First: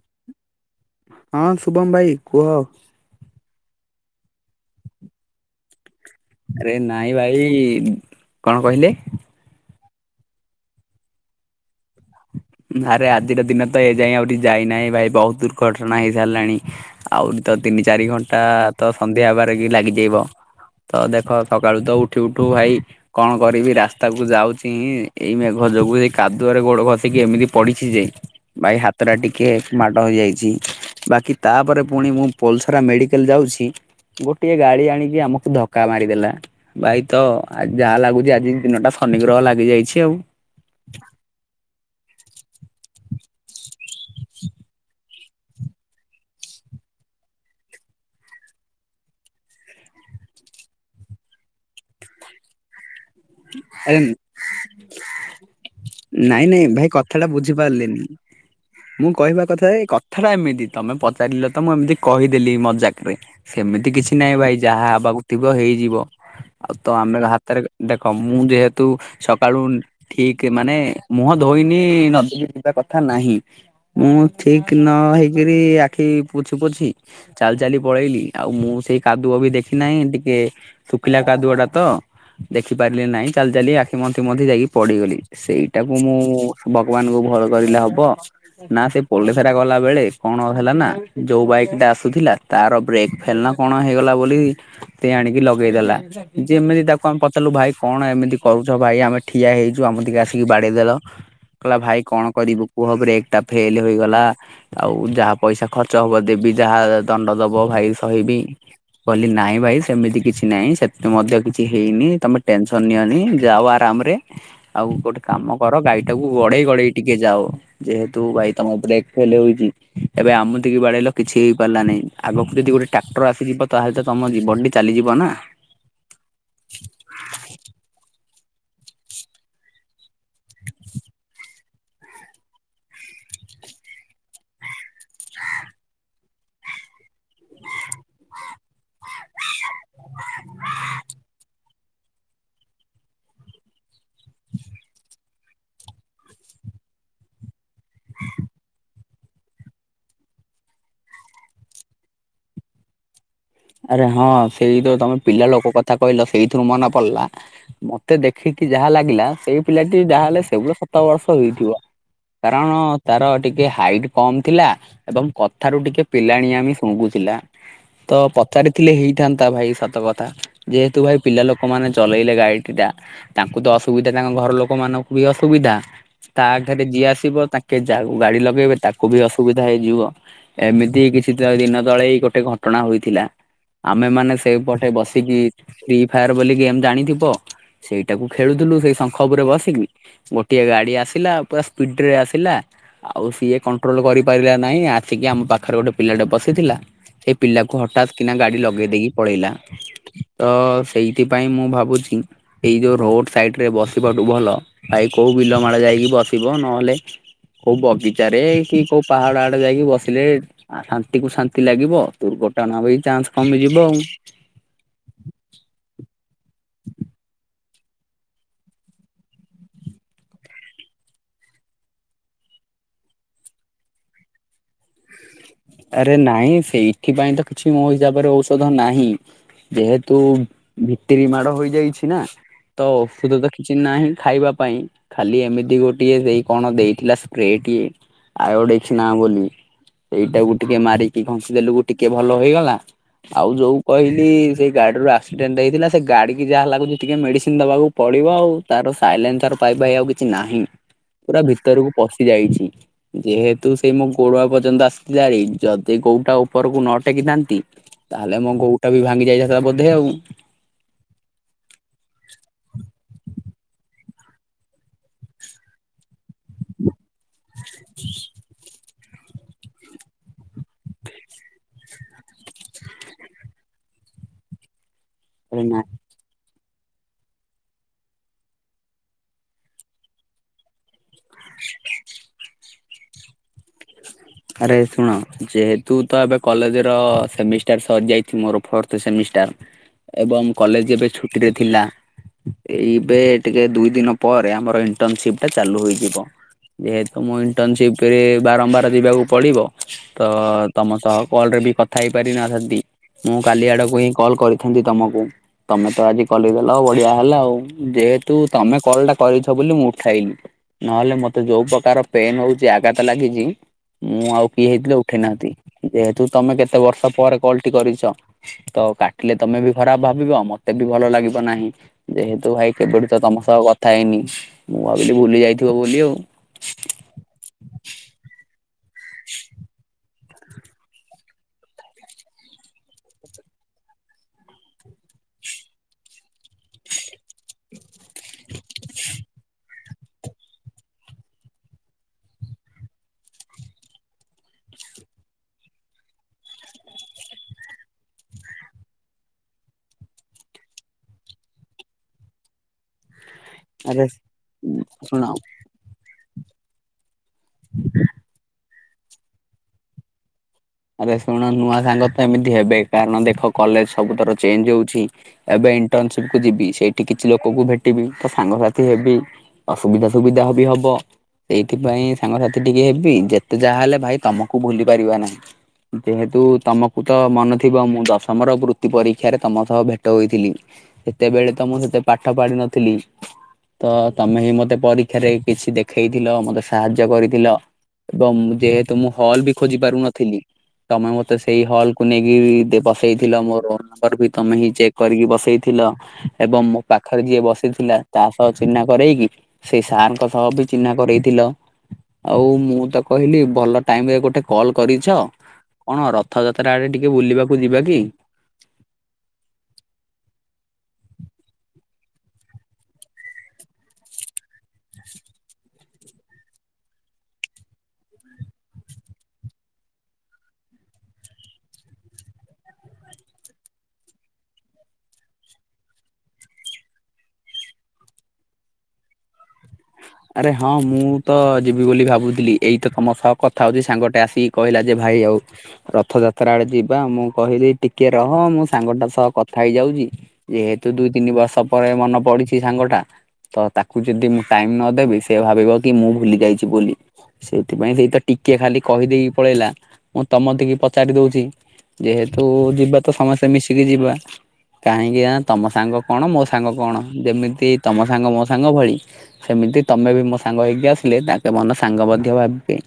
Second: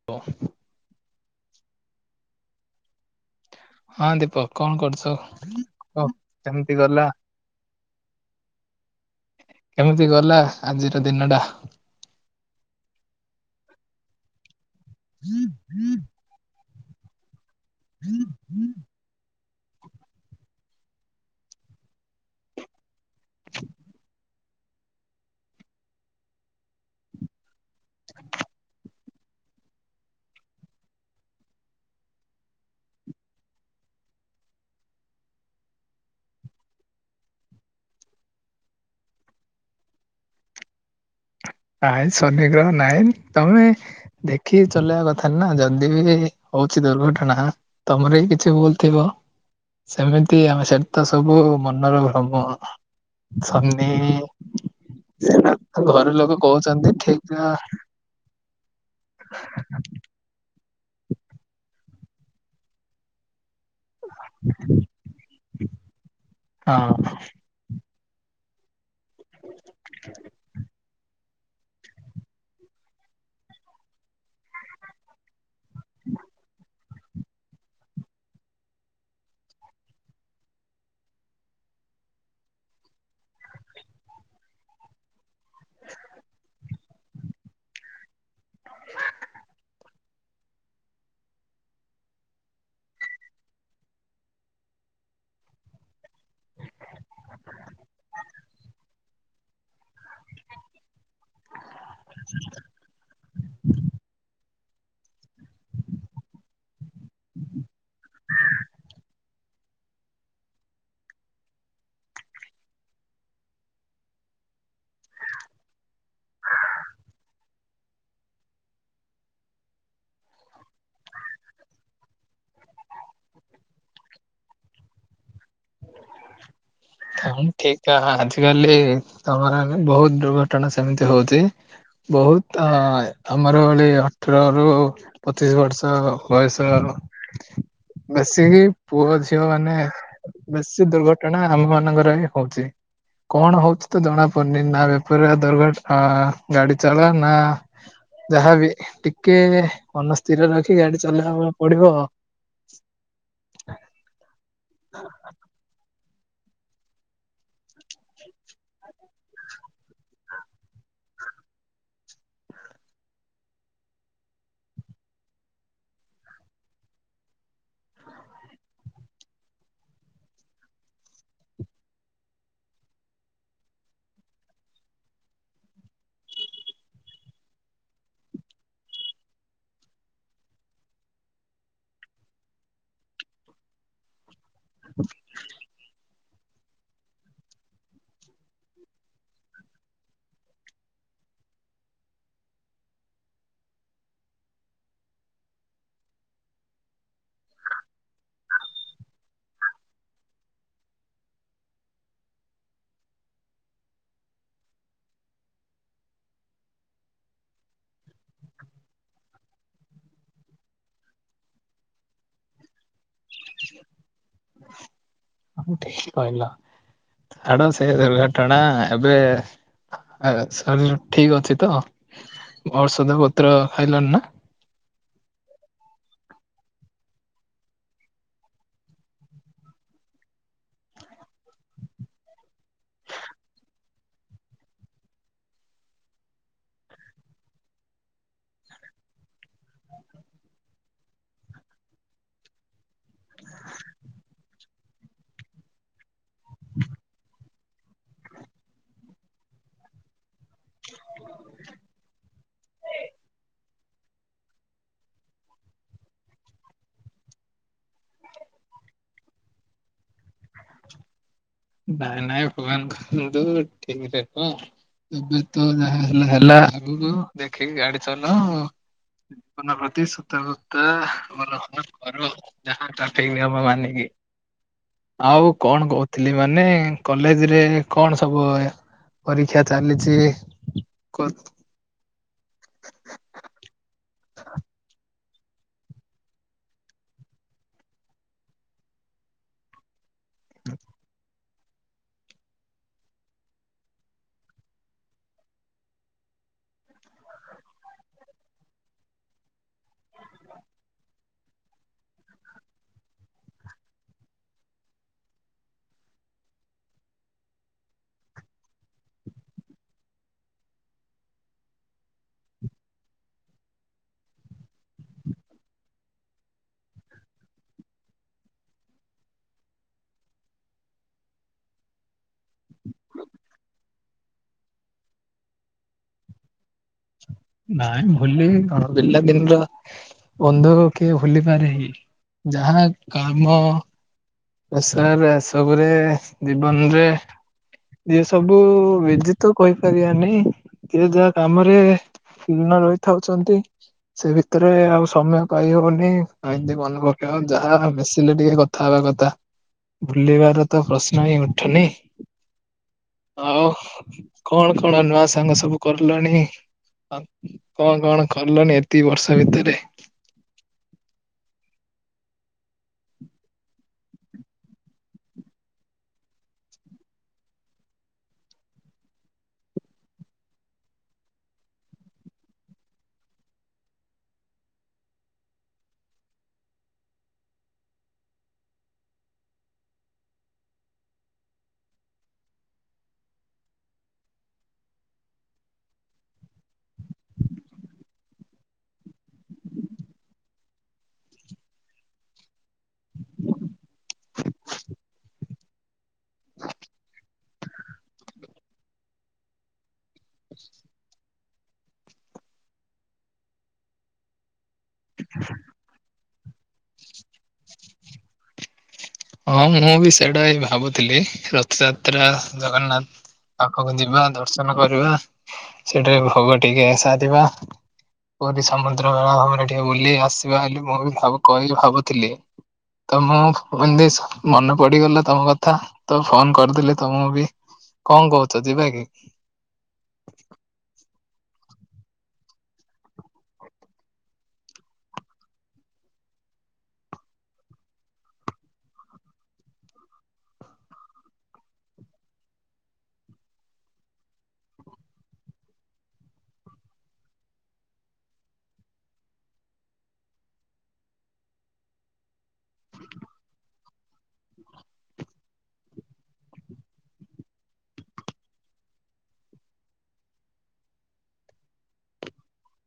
[inaudible] ହଁ ଶୁଭମ ଭାଇ କୁହ। ହଁ ଦୀପକ କଣ କରୁଛ? ଆରେ କେମିତି ଗଲା ନାଇଁ ଭାଇ କଣ କହିଲେ? କେମିତି ଗଲା ଆଜିର ଦିନ ଟା? ଆରେ ଆଜିର ଦିନ ତ ଏଯାଇ ଆହୁରି ଯାଇନାହିଁ ଭାଇ ବହୁତ ଦୁର୍ଘଟଣା ହେଇସାରିଲାଣି। ଆହୁରି ତ ତିନି ଚାରି ଘଣ୍ଟା ତ ସନ୍ଧ୍ୟା ହେବାରେ ବି ଲାଗିଯିବ ତ ଦେଖ ସକାଳୁ ତ ଉଠି ଉଠୁ ଭାଇ କଣ କରିବି ରାସ୍ତା କୁ ଯାଉଛିି ଏଇ ମେଘ ଯୋଗୁ ସେଇ କାଦୁଅରେ ଗୋଡ ଖଷିକି ଏମିତି ପଡ଼ିଛି ଯେ ଭାଇ ହାତ ହାତଟା ଟିକେ ମାଡ ହୋଇଯାଇଛି ବାକି ତାପରେ ପୁଣି ମୁଁ ପୋଲସରା ମେଡ଼ିକାଲ ଯାଉଛି। ଗୋଟିଏ ଗାଡି ଆଣିକି ଆମକୁ ଧକ୍କା ମାରିଦେଲା। ଭାଇ ତ ଯାହା ଲାଗୁଛି ଆଜି ଦିନଟା ଶନି ଗ୍ରହ ଲାଗି ଯାଇଛି ଆଉ। ନାଇଁ ଶନିଗ୍ରହ ନାହିଁ ତମେ ଦେଖିକି ଚଲେଇବା କଥା ନା ଯଦି ବି ହଉଛି ଦୁର୍ଘଟଣା। ତମର ହିଁ କିଛି ଭୁଲଥିବ। ସେମିତି ଆମେ ସେ ତ ସବୁ ମନର ଭ୍ରମ। ସନି ଆରେ ସେ ଘର ଲୋକ। ନାଇଁ ନାଇଁ ଭାଇ କହୁଛନ୍ତି କଥାଟା ଠିକ ବୁଝିପାରିଲେନି। ମୁଁ କହିବା କଥା କଥା ଟା ଏମିତି ତମେ ପଚାରିଲ ତ ମୁଁ ଏମିତି କହିଦେଲି ମଜାକରେ। ସେମିତି କିଛି ନାହିଁ ଭାଇ ଯାହା ହେବାକୁ ଥିବ ହେଇଯିବ। ଆଉ ତ ହଁ ଆମେ ହାତରେ ହ ମୁଁ ଯେହେତୁ ସକାଳୁ ଠିକ ମାନେ ମୁହଁ ଧୋଇନି ନଦୀକୁ ଯିବା କଥା ନାହିଁ। ମୁଁ ଠିକ ନ ହେଇକିରି ଆଖି ପୋଛି ପୋଛି ଚାଲି ଚାଲି ପଳେଇଲି ଆଉ ମୁଁ ସେଇ କାଦୁଅ ବି ଦେଖି ନାହିଁ ଟିକେ ଶୁଖିଲା କାଦୁଅ ଟା ତ। ଦେଖିପାରିଲି ନାଇଁ ଚାଲି ଚାଲି ଆଖି ମନ୍ଥି ମନ୍ଥି ଯାଇ ପଡ଼ିଗଲି। ସେଇଟାକୁ ମୁଁ ଭଗବାନଙ୍କୁ ଭଲ କରିଲେ ହବ ନା ସେ ପୋଲସରା ଗଲା ବେଳେ। କଣ ହେଲା ନା ଯୋଉ ବାଇକ୍ ଟା ଆସୁଥିଲା ତାର ବ୍ରେକ୍ ଫେଲ ନା କଣ ହେଇଗଲା ବୋଲି ସେ ଆଣିକି ଲଗେଇଦେଲା ଯେମିତି ତା କ ପଚାରିଲୁ ଭାଇ କଣ ଏମିତି କରୁଛ ଭାଇ ଆମେ ଠିଆ ହେଇଛୁ ଆମେ ଠିକି ଆସିକି ବାଡ଼େଇଦେଲ। କହିଲା ଭାଇ କଣ କରିବୁ କୁହ ବ୍ରେକ ଟା ଫେଲ ହୋଇଗଲା। ଆଉ ଯାହା ପଇସା ଖର୍ଚ୍ଚ ହବ ଦେବି ଯାହା ଦଣ୍ଡ ଦବ ଭାଇ ସହିିବି। କହିଲି ନାଇଁ ଭାଇ ସେମିତି କିଛି ନାଇଁ ସେତେ ମଧ୍ୟ କିଛି ହେଇନି। ତମେ ଟେନସନ୍ ନିଅନି ଯାଅ ଆରାମ ରେ। ଆଉ ଗୋଟେ କାମ କର ଗାଡ଼ି ଟାକୁ ଗଡ଼େଇ ଗଡ଼େଇ ଟିକେ ଯାଅ। ଯେହେତୁ ଭାଇ ତମ ବ୍ରେକ୍ ଫେଲ୍ ହୋଇଛି। ଏବେ ଆମଠିକି ବାଡ଼େଇଲ କିଛି ଗଲାନେଇଁ ଆଗକୁ ଯଦି ଗୋଟେ ଟ୍ରାକ୍ଟର ଆସିଯିବ ତାହେଲେ ତ ତମ ଜୀବନ ଟି ଚାଲିଯିବ ନା? [inaudible] ହ ଠିକ୍ କାହା ଆଜି କାଲି ତମର ବହୁତ ଦୁର୍ଘଟଣା ସେମିତି ହଉଛି। ବହୁତ ଅ ଆମର ଗୋଟେ ଅଠରରୁ ପଚିଶ ବର୍ଷ ବୟସର ମିଶୀକି ପୁଅ ଝିଅ ମାନେ [inaudible] ସୀ ଦୁର୍ଘଟଣା ଆମ ମାନଙ୍କର ହିଁ ହଉଛି କଣ ହଉଛି ତ ଜଣା ପଡ଼ୁନି ନା ବେ [unintelligible] ଦୁର୍ଘଟ ହଁ ଗାଡ଼ି ଚଲା ନାଁ ଯାହା ବି ଟି କେ ମନ ସ୍ଥିର ରଖି ଗାଡ଼ି ଚଲେଇବା ପଡ଼ିବ। ଆରେ ହଁ ସେଇ ତ ତମେ ପିଲା ଲୋକ କଥା କହିଲ ସେଇଥିରୁ ମନେ ପଡ଼ିଲା। ମତେ ଦେଖିକି ଯାହା ଲାଗିଲା ସେଇ ପିଲାଟି ଯାହାହେଲେ ସେଉଳ ସତ ବର୍ଷ ହେଇଥିବ? କାରଣ ତାର ଟିକେ ହାଇଟ୍ କମ୍ ଥିଲା। ଏବଂ କଥାରୁ ଟିକେ ପିଲାଣିଆମ ଶୁଙ୍ଗୁଥିଲା ତ ତ ଚାରିଥିଲେ ହେଇଥାନ୍ତା ଭାଇ ସତ କଥା ଯେହେତୁ ଭାଇ ପିଲା ଲୋକମାନେ ଚଲେଇଲେ ଗାଡ଼ି ଟି ଟା। ତାଙ୍କୁ ତ ଅସୁବିଧା ତାଙ୍କ ଘର ଲୋକ ମାନଙ୍କୁ ବି ଅସୁବିଧା। ତାଠାରେ ରେ ଯିଏ ଆସିବ ତାଙ୍କେ ଜାଉ ଗାଡ଼ି ଲଗେଇବେ ତାକୁ ବି ଅସୁବିଧା ହୋଇଯିବ। ଏମିତି କିଛି ତ ଦିନ ତଳେ ଗୋଟେ ଘଟଣା ହୋଇଥିଲା। ଆମେ ମାନେ ସେଇ ପଟେ ବସିକି ଫ୍ରି ଫାୟାର ବୋଲି ଗେମ୍ ଜାଣିଥିବ? ସେଇଟାକୁ ଖେଳୁଥିଲୁ ସେଇ ଶଙ୍ଖ ଉପରେ ବସିକି। ଗୋଟିଏ ଗଗାଡ଼ି ଆସିଲା ପୁରା ସ୍ପିଡ ରେ ଆସିଲା। ଆଉ ସିଏ କଣ୍ଟ୍ରୋଲ କରିପାରିଲା ନାହିଁ ଆସିକି ଆମ ପାଖରେ ଗୋଟେ ପିଲାଟେ ପଶିଥିଲା ସେ ପିଲାକୁ ହଠାତ୍ କିନା ଗାଡ଼ି ଲଗେଇ ଦେଇକି ପଳେଇଲା। ତ ସେଇଥିପାଇଁ ମୁଁ ଭାବୁଛି? ଏଇ ଯୋଉ ରୋଟ୍ ସାଇଟ୍ରେ ବସିବାଠୁ ଭଲ ଭାଇ କୋଉ ବିଲ ମାଳ ଯାଇକି ବସିବ ନହେଲେ କୋଉ ବଗିଚାରେ କି କୋଉ ପାହାଡ଼ ଆଡ଼େ ଯାଇକି ବସିଲେ ଆଉ ଶାନ୍ତି କୁ ଶାନ୍ତି ଲାଗିବ ଦୁର୍ଘଟଣା ବି ଚାନ୍ସ କମିଯିବ ଆଉ। ଠିକ୍ କହିଲ। ଛାଡ଼ ସେ ଦୁର୍ଘଟଣା ଏବେ ଏ ସରଜୁ ଠିକ୍ ଅଛି ତ? ଔଷଧା ପତ୍ର ଖାଇଲଣି ନା? ଆରେ ନାଇଁ ସେଇଥି ପାଇଁ ତ କିଛି ମୋ ହିସାବରେ ଔଷଧ ନାହିଁ। ଯେହେତୁ ଭିତ୍ତିରି ମାଡ଼ ହେଇ ଯାଇଛି ନା। ତ ଔଷଧ ତ କିଛି ନାହିଁ ଖାଇବା ପାଇଁ। ଖାଲି ଏମିତି ଗୋଟିଏ ଦେଇ କଣ ଦେଇଥିଲା ସ୍ପ୍ରେ ଟିଏ [unintelligible] ସେଇଟାକୁ ଟିକେ ମାରିକି ଘଂଶିଦେଲୁ ଟିକେ ଭଲ ହେଇଗଲା। ଆଉ ଯୋଉ କହିଲି ସେଇ ଗାଡିରୁ ଆକ୍ସିଡେଣ୍ଟ ହେଇଥିଲା ସେ ଗାଡ଼ି କି ଯାହା ହେ ଲାଗୁଛି ଟିକେ ମେଡିସିନ ଦବାକୁ ପଡ଼ିବ ଆଉ ତାର ସାଇଲେନ୍ସର ପାଇପ୍ ଭାଇ ଆଉ କିଛି ନାହିଁ। ପୁରା ଭିତରକୁ ପଶି ଯାଇଛି ଯେହେତୁ ସେଇ ମୋ ଗୋଡ଼ଆ ପର୍ଯ୍ୟନ୍ତ ଆସି ଥିଲା ହାରି। ଯଦି ଗୋଉଟା ଉପରକୁ ନ ଟେକିଥାନ୍ତି ତାହେଲେ ମୋ ଗୋଉଟା ବି ଭାଙ୍ଗି ଯାଇଥାଆନ୍ତା ବୋଧେ ଆଉ? ନାଇଁ ନାଇଁ ଭଗବାନ କରନ୍ତୁ ଠିକ ରେ ରୁହ। ଏବେ ତ ଯାହା ହେଲା ହେଲା ଆଗକୁ ଦେଖିକି ଗାଡି ଚଲାଅ। ଜୀବନ ପ୍ରତି ସତର୍କତା ଅବଲମ୍ୱନ କର। ଯାହା ଟ୍ରାଫିକ ନିୟମ ମାନିକି ଆଉ ଆରେ ନା କଣ କହୁ ଥିଲି ମାନେ କଲେଜ ରେ କଣ ସବୁ ପରୀକ୍ଷା ଚାଲିଛି [inaudible] ଆରେ ଶୁଣ ଯେହେ ତୁ ତ ଏବେ କଲେଜ ର ସେମିଷ୍ଟାର ସରିଯାଇଛି ମୋର ଫୋର୍ଥ ସେମିଷ୍ଟାର ଏବଂ କଲେଜ ଏବେ ଛୁଟିରେ ଥିଲା ଏଇ ଏବେ ଟିକେ ଦୁଇ ଦିନ ପରେ ଆମର ଇଣ୍ଟରନସିପ ଟା ଚାଲୁ ହେଇଯିବ ଯେହେତୁ ମୁଁ ଇଣ୍ଟର୍ନସିପ୍ରରେ ବାରମ୍ବାର ଯିବାକୁ ପଡିବ ତ ତମ ସହ କଲରେ ବି କଥା ହେଇପାରି ନଥାନ୍ତି ମୁଁ କାଲି ଆଡକୁ ହିଁ କଲ କରିଥାନ୍ତି ତମକୁ ତମେ ତ ଆଜି କଲଦେଲ ବଢିଆ ହେଲା ଆଉ ଯେହେତୁ ତମେ କଲ ଟା କରିଛ ବୋଲି ମୁଁ ଉଠାଇଲିି ନହେଲେ ମୋତେ ଯୋଉ ପ୍ରକାର ପେନ ହଉଛି ଆଘାତ ଲାଗିଛି ମୁଁ ଆଉ କିଏ ହେଇଥିଲେ ଉଠେଇ ନାହାନ୍ତି ଯେହେତୁ ତମେ କେତେ ବର୍ଷ ପରେ କଲଟି କରିଛ ତ କାଟିଲେ ତମେ ବି ଖରାପ ଭାବିବ ମତେ ବି ଭଲ ଲାଗିବ ନାହିଁ ଯେହେତୁ ଭାଇ କେବେଠୁ ତ ତମ ସହ କଥା ହେଇନି ମୁଁ ଭାବିଲି ଭୁଲି ଯାଇଥିବ ବୋଲି ଆଉ ନାଇଁ ଭୁଲିବି କଣ ପିଲା ଦିନର ବନ୍ଧୁ କିଏ ଭୁଲିପାରେ ହିଁ ଯାହା କାମ ସାର ଏସବୁରେ ଜୀବନରେ ଏ ସବୁ ବିଜି ତ କହି କରିବାନି କି ଯାହା କାମରେ [inaudible] ରହିଥାଉଛନ୍ତି ସେ ଭିତରେ ଆଉ ସମୟ ପାଇହବନି ଏମତି ମନ ମିଶିଲେ ଯାହା ମିଶିଲେ ଟିକେ କଥା ହେବା କଥା। ବୁଲିବାର ତ ପ୍ରଶ୍ନ ହିଁ ଉଠୁନି? ଆଉ ଆରେ କଣ କଣ ଶୁଣ ନୂଆ ସାଙ୍ଗ ସବୁ କରିଲଣି କଣ କଣ କରିଲଣି ଏତିକ ବର୍ଷ ଭିତରେ? ଆରେ ଶୁଣ ନୂଆ ସାଙ୍ଗ ତ ଏମିତି ହେବେ କାରଣ ଦେଖ କଲେଜ ସବୁଥର ଚେଞ୍ଜ ହଉଛି ଏବେ ଇଣ୍ଟନସିପ କୁ ଯିବି ସେଇଠି କିଛି ଲୋକଙ୍କୁ ଭେଟିବି ତ ସାଙ୍ଗସାଥି ହେବି ଅସୁବିଧା ସୁବିଧା ବି ହବ ସେଇଥିପାଇଁ ସାଙ୍ଗସାଥି ଟିକେ ହେବି ଯେତେ ଯାହା ହେଲେ ଭାଇ ତମକୁ ଭୁଲି ପାରିବା ନାହିଁ। ଯେହେତୁ ତମକୁ ତ ମନେ ଥିବ ମୁଁ ଦଶମର ବୃତ୍ତି ପରୀକ୍ଷାରେ ତମ ସହ ଭେଟ ହୋଇଥିଲି ସେତେବେଳେ ତ ମୁଁ ସେତେ ପାଠ ପାଢ଼ୀନଥିଲି ତ ତମେ ହିଁ ମତେ ପରୀକ୍ଷାରେ କିଛି ଦେଖେଇଥିଲ ମତେ ସାହାଯ୍ୟ କରିଥିଲ ଏବଂ ଯେହେତୁ ମୁଁ ହଲ୍ ବି ଖୋଜି ପାରୁନଥିଲି ତମେ ମତେ ସେଇ ହଲ କୁ ନେଇକି ବସେଇଥିଲ ମୋ ରୋଲ ନମ୍ବର ବି ତମେ ହିଁ ଚେକ୍ କରିକି ବସେଇଥିଲ ଏବଂ ମୋ ପାଖରେ ଯିଏ ବସିଥିଲା ତା ସହ ଚିହ୍ନା କରେଇକି ସେଇ ସାରଙ୍କ ସହ ବି ଚିହ୍ନା କରରେଇଥିଲ ଆଉ ମୁଁ ତ କହିଲି ଭଲ ଟାଇମ ରେ ଗୋଟେ କଲ୍ କରିଛ [unintelligible] କଣ ରଥଯାତ୍ରା ଆଡେ ଟିକେ ବୁଲିବାକୁ ଯିବା କି? ହଁ ମୁଁ ବି ସେଇଟା ହି ଭାବୁଥିଲି ରଥଯାତ୍ରା ଜଗନ୍ନାଥ ପାଖକୁ ଯିବା ଦର୍ଶନ କରିବା, ସେଠାରେ ଭୋଗ ଟିକେ ସାରିବା। ପୁରୀ ସମୁଦ୍ରବେଳା ଭୂମିରେ ଟିକେ ବୁଲି ଆସିବା ବୋଲି ମୁଁ ବିି କହିବି ଭାବୁଥିଲି। ତ ମୁଁ ମନେ ପଡିଗଲା ତମ କଥା ତ ଫୋନ କରିଦେଲି ତମକୁ ବି। କଣ କହୁଛ ଯିବା କି? ଆରେ ହଁ ମୁଁ ତ ଯିବି ବୋଲି ଭାବୁଥିଲି, ଏଇ ତ ତମ ସହ କଥା ହଉଛି ସାଙ୍ଗଟେ ଆସିକି କହିଲା ଯେ ଭାଇ ଆଉ ରଥଯାତ୍ରା ଆଡେ ଯିବା ମୁଁ କହିଲି ଟିକେ ରହ ମୁଁ ସାଙ୍ଗଟା ସହ କଥା ହେଇଯାଉଛି। ଯେହେତୁ ଦୁଇ ତିନି ବର୍ଷ ପରେ ମନେ ପଡିଛି ସାଙ୍ଗଟା ତ ତାକୁ ଯଦି ମୁଁ ଟାଇମ ନଦେବି ଦେବି ସେ ଭାବିବ କି ମୁଁ ଭୁଲି ଯାଇଛି ବୋଲି। ସେଇଥିପାଇଁ ସେଇ ତ ଟିକେ ଖାଲି କହିଦେଇକି ପଳେଇଲା ମୁଁ ସମସ୍ତିଙ୍କି ପଚାରିଦଉଛି। ଯେହେତୁ ଯିବା ତ ସମସ୍ତେ ମିଶିକି ଯିବା। କାହିଁକି ନା ତମ ସାଙ୍ଗ କଣ, ମୋ ସାଙ୍ଗ କଣ ଯେମିତି ତମ ସାଙ୍ଗ ମୋ ସାଙ୍ଗ ଭଳି ସେମିତି ତମେ ବି ମୋ ସାଙ୍ଗ ହେଇକି ଆସିଲେ ତାଙ୍କେ ମନ ସାଙ୍ଗ ମଧ୍ୟ ଭାବିବେ।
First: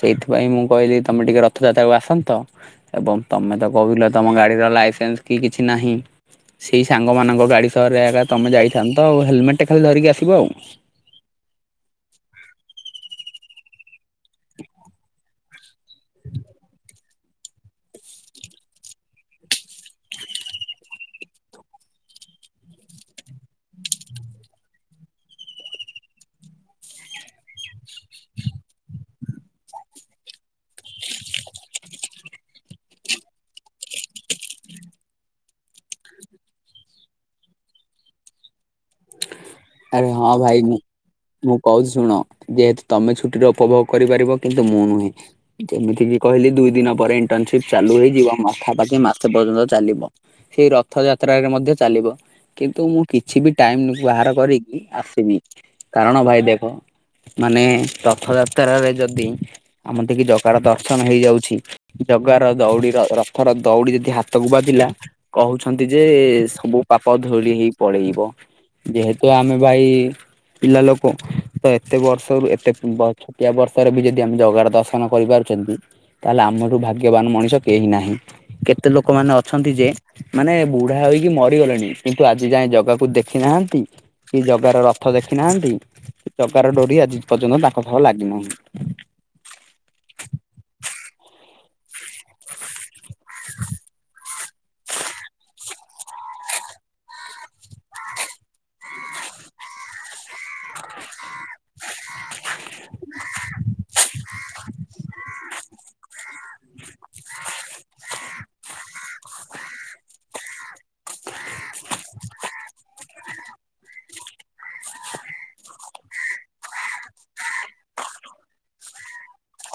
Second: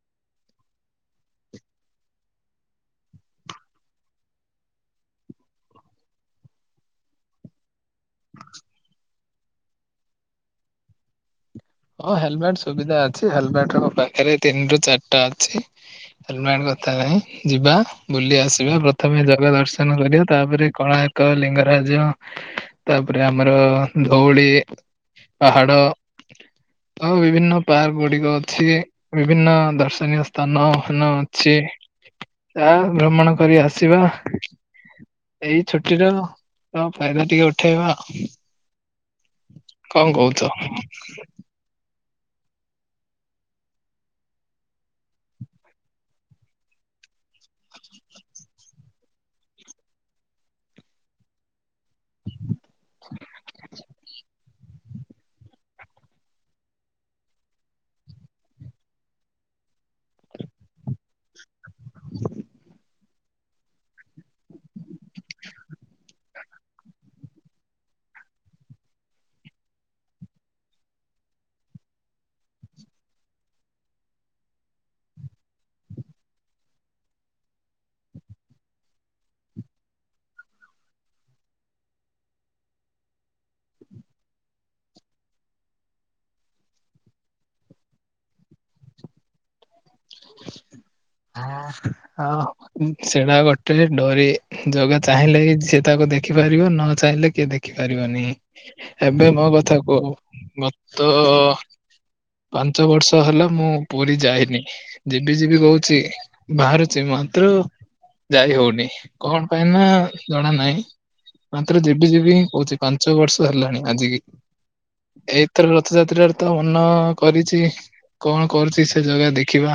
ସେଇଥିପାଇଁ ମୁଁ କହିଲି ତମେ ଟିକେ ରଥଯାତ୍ରାକୁୁ ଆସନ୍ତ ଏବଂ ତମେ ତ କହୁଥିଲ ତମ ଗାଡିର ଲାଇସେନ୍ସ କି କିଛି ନାହିଁ। ସେଇ ସାଙ୍ଗମାନଙ୍କ ଗାଡ଼ି ସହରରେ ଏକା ତମେ ଯାଇଥାନ୍ତ ତ ଆଉ ହେଲମେଟ ଖାଲି ଧରିକି ଆସିବ ଆଉ। ହଁ ହେଲମେଟ ସୁବିଧା ଅଛି, ହେଲମେଟ ମୋ ପାଖରେ ତିନି ରୁ ଚାରିଟା ଅଛି। ହେଲମେଟ କଥା ନାହିଁ ଯିବା ବୁଲି ଆସିବା ପ୍ରଥମେ ଜଗା ଦର୍ଶନ କରିବା ତାପରେ କୋଣାର୍କ ଲିଙ୍ଗରାଜ ତାପରେ ଆମର ଧଉଳି ପାହାଡ଼ ଆଉ ବିଭିନ୍ନ ପାର୍କ ଗୁଡିକ ଅଛି, ବିଭିନ୍ନ ଦର୍ଶନୀୟ ସ୍ଥାନ ଫାନ ଅଛି ତାହା ଭ୍ରମଣ କରି ଆସିବା। ଏଇ ଛୁଟିର ତ ଫାଇଦା ଟିକେ ଉଠେଇବା ଆଉ। ଆରେ ହଁ ଭାଇ ମୁଁ ମୁଁ କହୁଛି ଶୁଣ ଯେହେତୁ ତମେ ଛୁଟିର ଉପଭୋଗ କରିପାରିବ କିନ୍ତୁ ମୁଁ ନୁହେଁ। ଯେମିତିକି କହିଲି ଦୁଇ ଦିନ ପରେ ଇଣ୍ଟରନସିପ୍ ଚାଲୁ ହେଇଯିବ ପାଖାପାଖି ମାସେ ପର୍ଯ୍ୟନ୍ତ ଚାଲିବ। ସେଇ ରଥଯାତ୍ରାରେ ମଧ୍ୟ ଚାଲିବ କିନ୍ତୁ ମୁଁ କିଛି ବି ଟାଇମ ବାହାର କରି। ଆସିବି, କାରଣ ଭାଇ ଦେଖ ମାନେ ରଥଯାତ୍ରାରେ ଯଦି ଆମର ଟିକେ ଜଗାର ଦର୍ଶନ ହେଇଯାଉଛି। ଜଗାର ଦଉଡିର ରଥର ଦଉଡି ଯଦି ହାତକୁ ବାଜିଲା। କହୁଛନ୍ତି ଯେ ସବୁ ପାପ ଧୋଳି ହେଇ ପଳେଇବ, ଯେହେତୁ ତ ଆମେ ଭାଇ ପିଲା ଲୋକତ ଏତେ ବର୍ଷରୁ ଏତେ ଛୋଟିଆ ବର୍ଷରେ ବି ଯଦି ଆମେ ଜଗାର ଦର୍ଶନ କରିପାରୁଛନ୍ତି ତାହେଲେ ଆମଠୁ ଭାଗ୍ୟବାନ ମଣିଷ କେହି ନାହିଁ, କେତେ ଲୋକମାନେ ଅଛନ୍ତି ଯେ ମାନେ ବୁଢା ହେଇକି ମରିଗଲେଣି କିନ୍ତୁ ଆଜି ଯାଏ ଜାଗାକୁ ଦେଖିନାହାନ୍ତି। କି ଜଗାର ରଥ ଦେଖିନାହାନ୍ତି, ଜଗାର ଡୋରି ଆଜି ପର୍ଯ୍ୟନ୍ତ ତାଙ୍କ ସହ ଲାଗିନାହିଁ। ହଁ ସେଟା ଗୋଟେ ଡୋରି ଜଗା ଚାହିଁଲେ ହିଁ ସିଏ ତାକୁ ଦେଖି ପାରିବ ନ ଚାହିଁଲେ କିଏ ଦେଖି ପାରିବନି। ଏବେ ମୋ କଥା କୁହ ମୋତେ ତ ପାଞ୍ଚ ବର୍ଷ ହେଲା ମୁଁ ପୁରୀ ଯାଇନି। ଯିବି ଯିବି କହୁଛି ବାହାରୁଛି ମାତ୍ର ଯାଇହଉନି କଣ ପାଇଁ ନା ଜଣା ନାହିଁ। ମାତ୍ର ଯିବି ଯିବି ହିଁ କହୁଛି ପାଞ୍ଚ ବର୍ଷ ହେଲାଣି ଆଜିକି। ଏଇଥର ରଥଯାତ୍ରାରେ ତ ମନ କରିଛି। କଣ କରୁଛି ସେ ଜଗା ଦେଖିବା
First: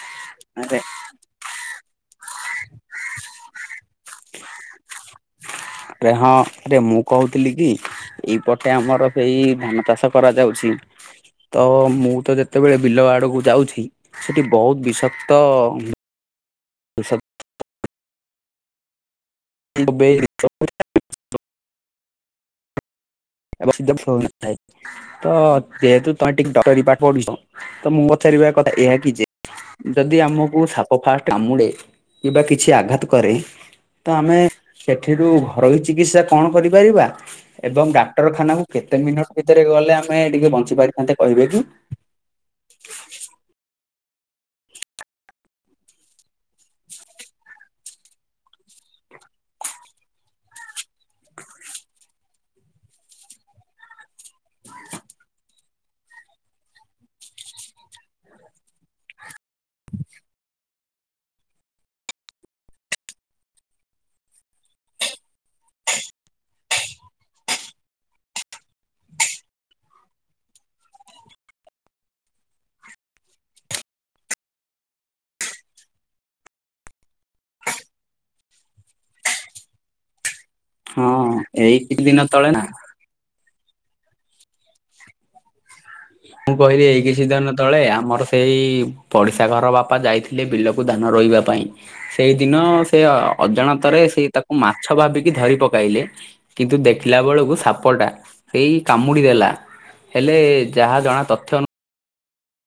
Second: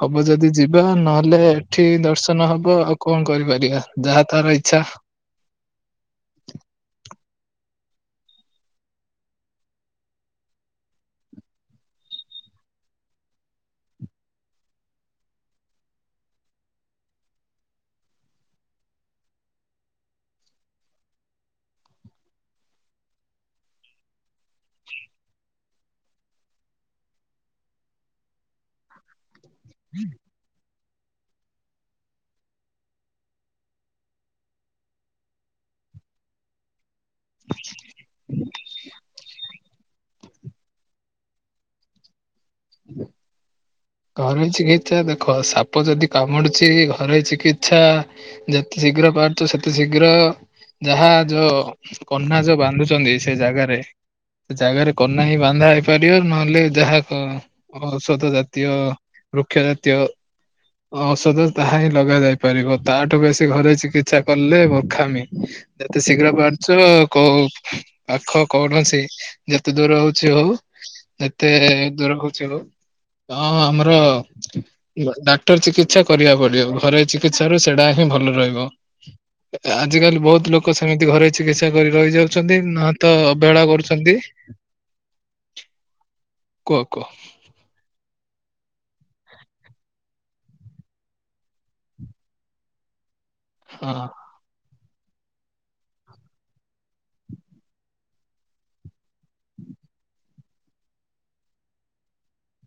ହବ ଯଦି ଆରେ ଯିବା ନହେଲେ ଏଠି ଦର୍ଶନ ତ ନ ହବ ଆଉ କଣ କରିପାରିବା ଯାହା ତାର ଇଚ୍ଛା। ରେ ହଁ ଆରେ ମୁଁ କହୁଥିଲି କି ଏଇପଟେ ଆମର ସେଇ ଧାନ ଚାଷ କରାଯାଉଛି। ତ ମୁଁ ତ ଯେତେବେଳେ ବିଲ ଆଡକୁ ଯାଉଛି ସେଠି ବହୁତ ବିଷକ୍ତ [inaudible] [inaudible] ତ ଯେହେତୁ ତମେ ଟିକେ ଡକ୍ଟରୀ ପାଠ ପଢୁଛ ତ ମୁଁ ପଚାରିବା କଥା ଏହା କି ଯେ ଯଦି ଆମକୁ ସାପ ଫାଷ୍ଟ କାମୁଡ଼େ କିମ୍ବା କିଛି ଆଘାତ କରେ। ତ ଆମେ ସେଥିରୁ ଘରୋଇ ଚିକିତ୍ସା କଣ କରିପାରିବା? ଏବଂ ଦା ଡାକ୍ଟରଖାନାକୁ କେତେ ମିନିଟ୍ ଭିତରେ ଗଲେ ଆମେ ଟିକେ ବଞ୍ଚି ପାରିଥାନ୍ତେ କହିବେ କି? [inaudible] ଘରୋଇ ଚିକିତ୍ସା ଦେଖ ସାପ ଯଦି କାମୁଡୁଛି ଘରୋଇ ଚିକିତ୍ସା ଯେତେ ଶୀଘ୍ର ପାରୁଛ ସେତେ ଶୀଘ୍ର ଯାହା ଯୋଉ କନା ଯୋଉ ବାନ୍ଧୁଛନ୍ତି ସେ ଜାଗାରେ ସେ ଜାଗାରେ କନା ହିଁ ବାନ୍ଧା ହେଇପାରିବ ନହେଲେ ଯାହା ଔଷଧ ଜା ଜାତୀୟ ବୃକ୍ଷ ଜାତୀୟ ଔଷଧ ତାହା ହିଁ ଲଗା ଯାଇପାରିବ ତାଠୁ ବେଶୀ ଘୋରୋଇ ଚିକିତ୍ସା କଲେ ମୁର୍ଖାମି। ଯେତେ ଶୀଘ୍ର ପାରୁଛ କୋଉ ପାଖ କୌଣସି ଯେତେ ଦୂର ହଉଛି ହଉ ଯେତେ ଦୂର ହଉଛି ହଉ ଅ ହଁ ଆମର ଡାକ୍ତର ଚିକିତ୍ସା କରିବାକୁ ପଡିବ ଘରୋଇ ଚିକିତ୍ସାରୁ ସେଇଟା ହିଁ ଭଲ ରହିବ। ଆଜିକାଲି ବହୁତ ଲୋକ ସେମିତି ହଁ ଘରୋଇ ଚିକିତ୍ସା ଏଇ କରି କିଛି ରହି ଦିନ ତଳେ ଯାଉଛନ୍ତି। ନା ନହେଲେ ତ ଅବହେଳା କରୁଛନ୍ତି। ମୁଁ କୁହ କହିଲି ଏଇ କୁହ କିଛିଦିନ ତଳେ ଆମର ସେଇ ପଡିଶା ଘର ବାପା ଯାଇଥିଲେ ବିଲକୁ ଧାନ ରୋଇବା ପାଇଁ ସେଇଦିନ ସେ ହଁ ଅଜାଣତରେ ସେଇ ତାକୁ ମାଛ ଭାବିକି ଧରି ପକାଇଲେ। କିନ୍ତୁ ଦେଖିଲା ବେଳକୁ ସାପଟା ଏଇ କାମୁଡି ଦେଲା ହେଲେ ଯାହା ଜଣା ତଥ୍ୟ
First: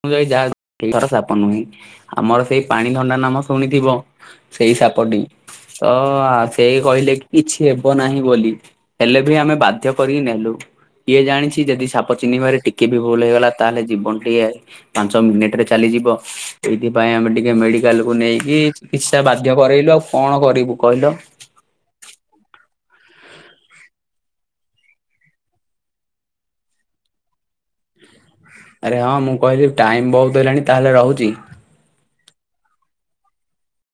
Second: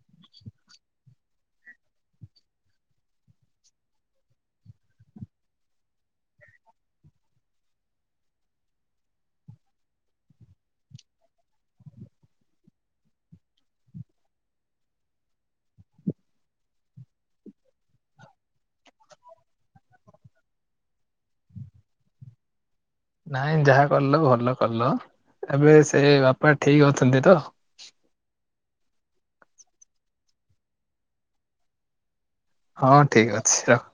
ଅନୁଯାଇ ଯାହା ଧର ସାପ ନୁହେଁ ଆମର ସେଇ ପାଣିଧଣ୍ଡା ନାମ ଶୁଣିଥିବ। ସେଇ ସାପଟି ତ ସେ କହିଲେ କିଛି ହେବ ନାହିଁ ବୋଲି। ହେଲେ ବି ଆମେ ବାଧ୍ୟ କରିକି ନେଲୁ। କିଏ ଜାଣିଛି ଯଦି ସାପ ଚିହ୍ନିବାରେ ଟିକେ ବି ଭୁଲ ହେଇଗଲା ତାହେଲେ ଜୀବନ ଟିଏ ପାଞ୍ଚ ମିନିଟରେ ଚାଲିଯିବ ଏଇଥିପାଇଁ ଆମେ ଟିକେ ମେଡିକାଲକୁୁ ନେଇକି କି୍ସଟା ବାଧ୍ୟ କରାଇଲୁ ଆଉ କଣ କରିବୁ କହିଲ? ନାଇଁ ଯାହା କଲ ଭଲ କଲ ଏବେ ସେ ବାପା ଠିକ ଅଛନ୍ତି ତ? ଆରେ ହଁ ମୁଁ କହିଲି ଟାଇମ ବହୁତ ହେଲାଣି ତାହେଲେ ରହୁଛି। ହଁ ଠିକ ଅଛି ରଖ।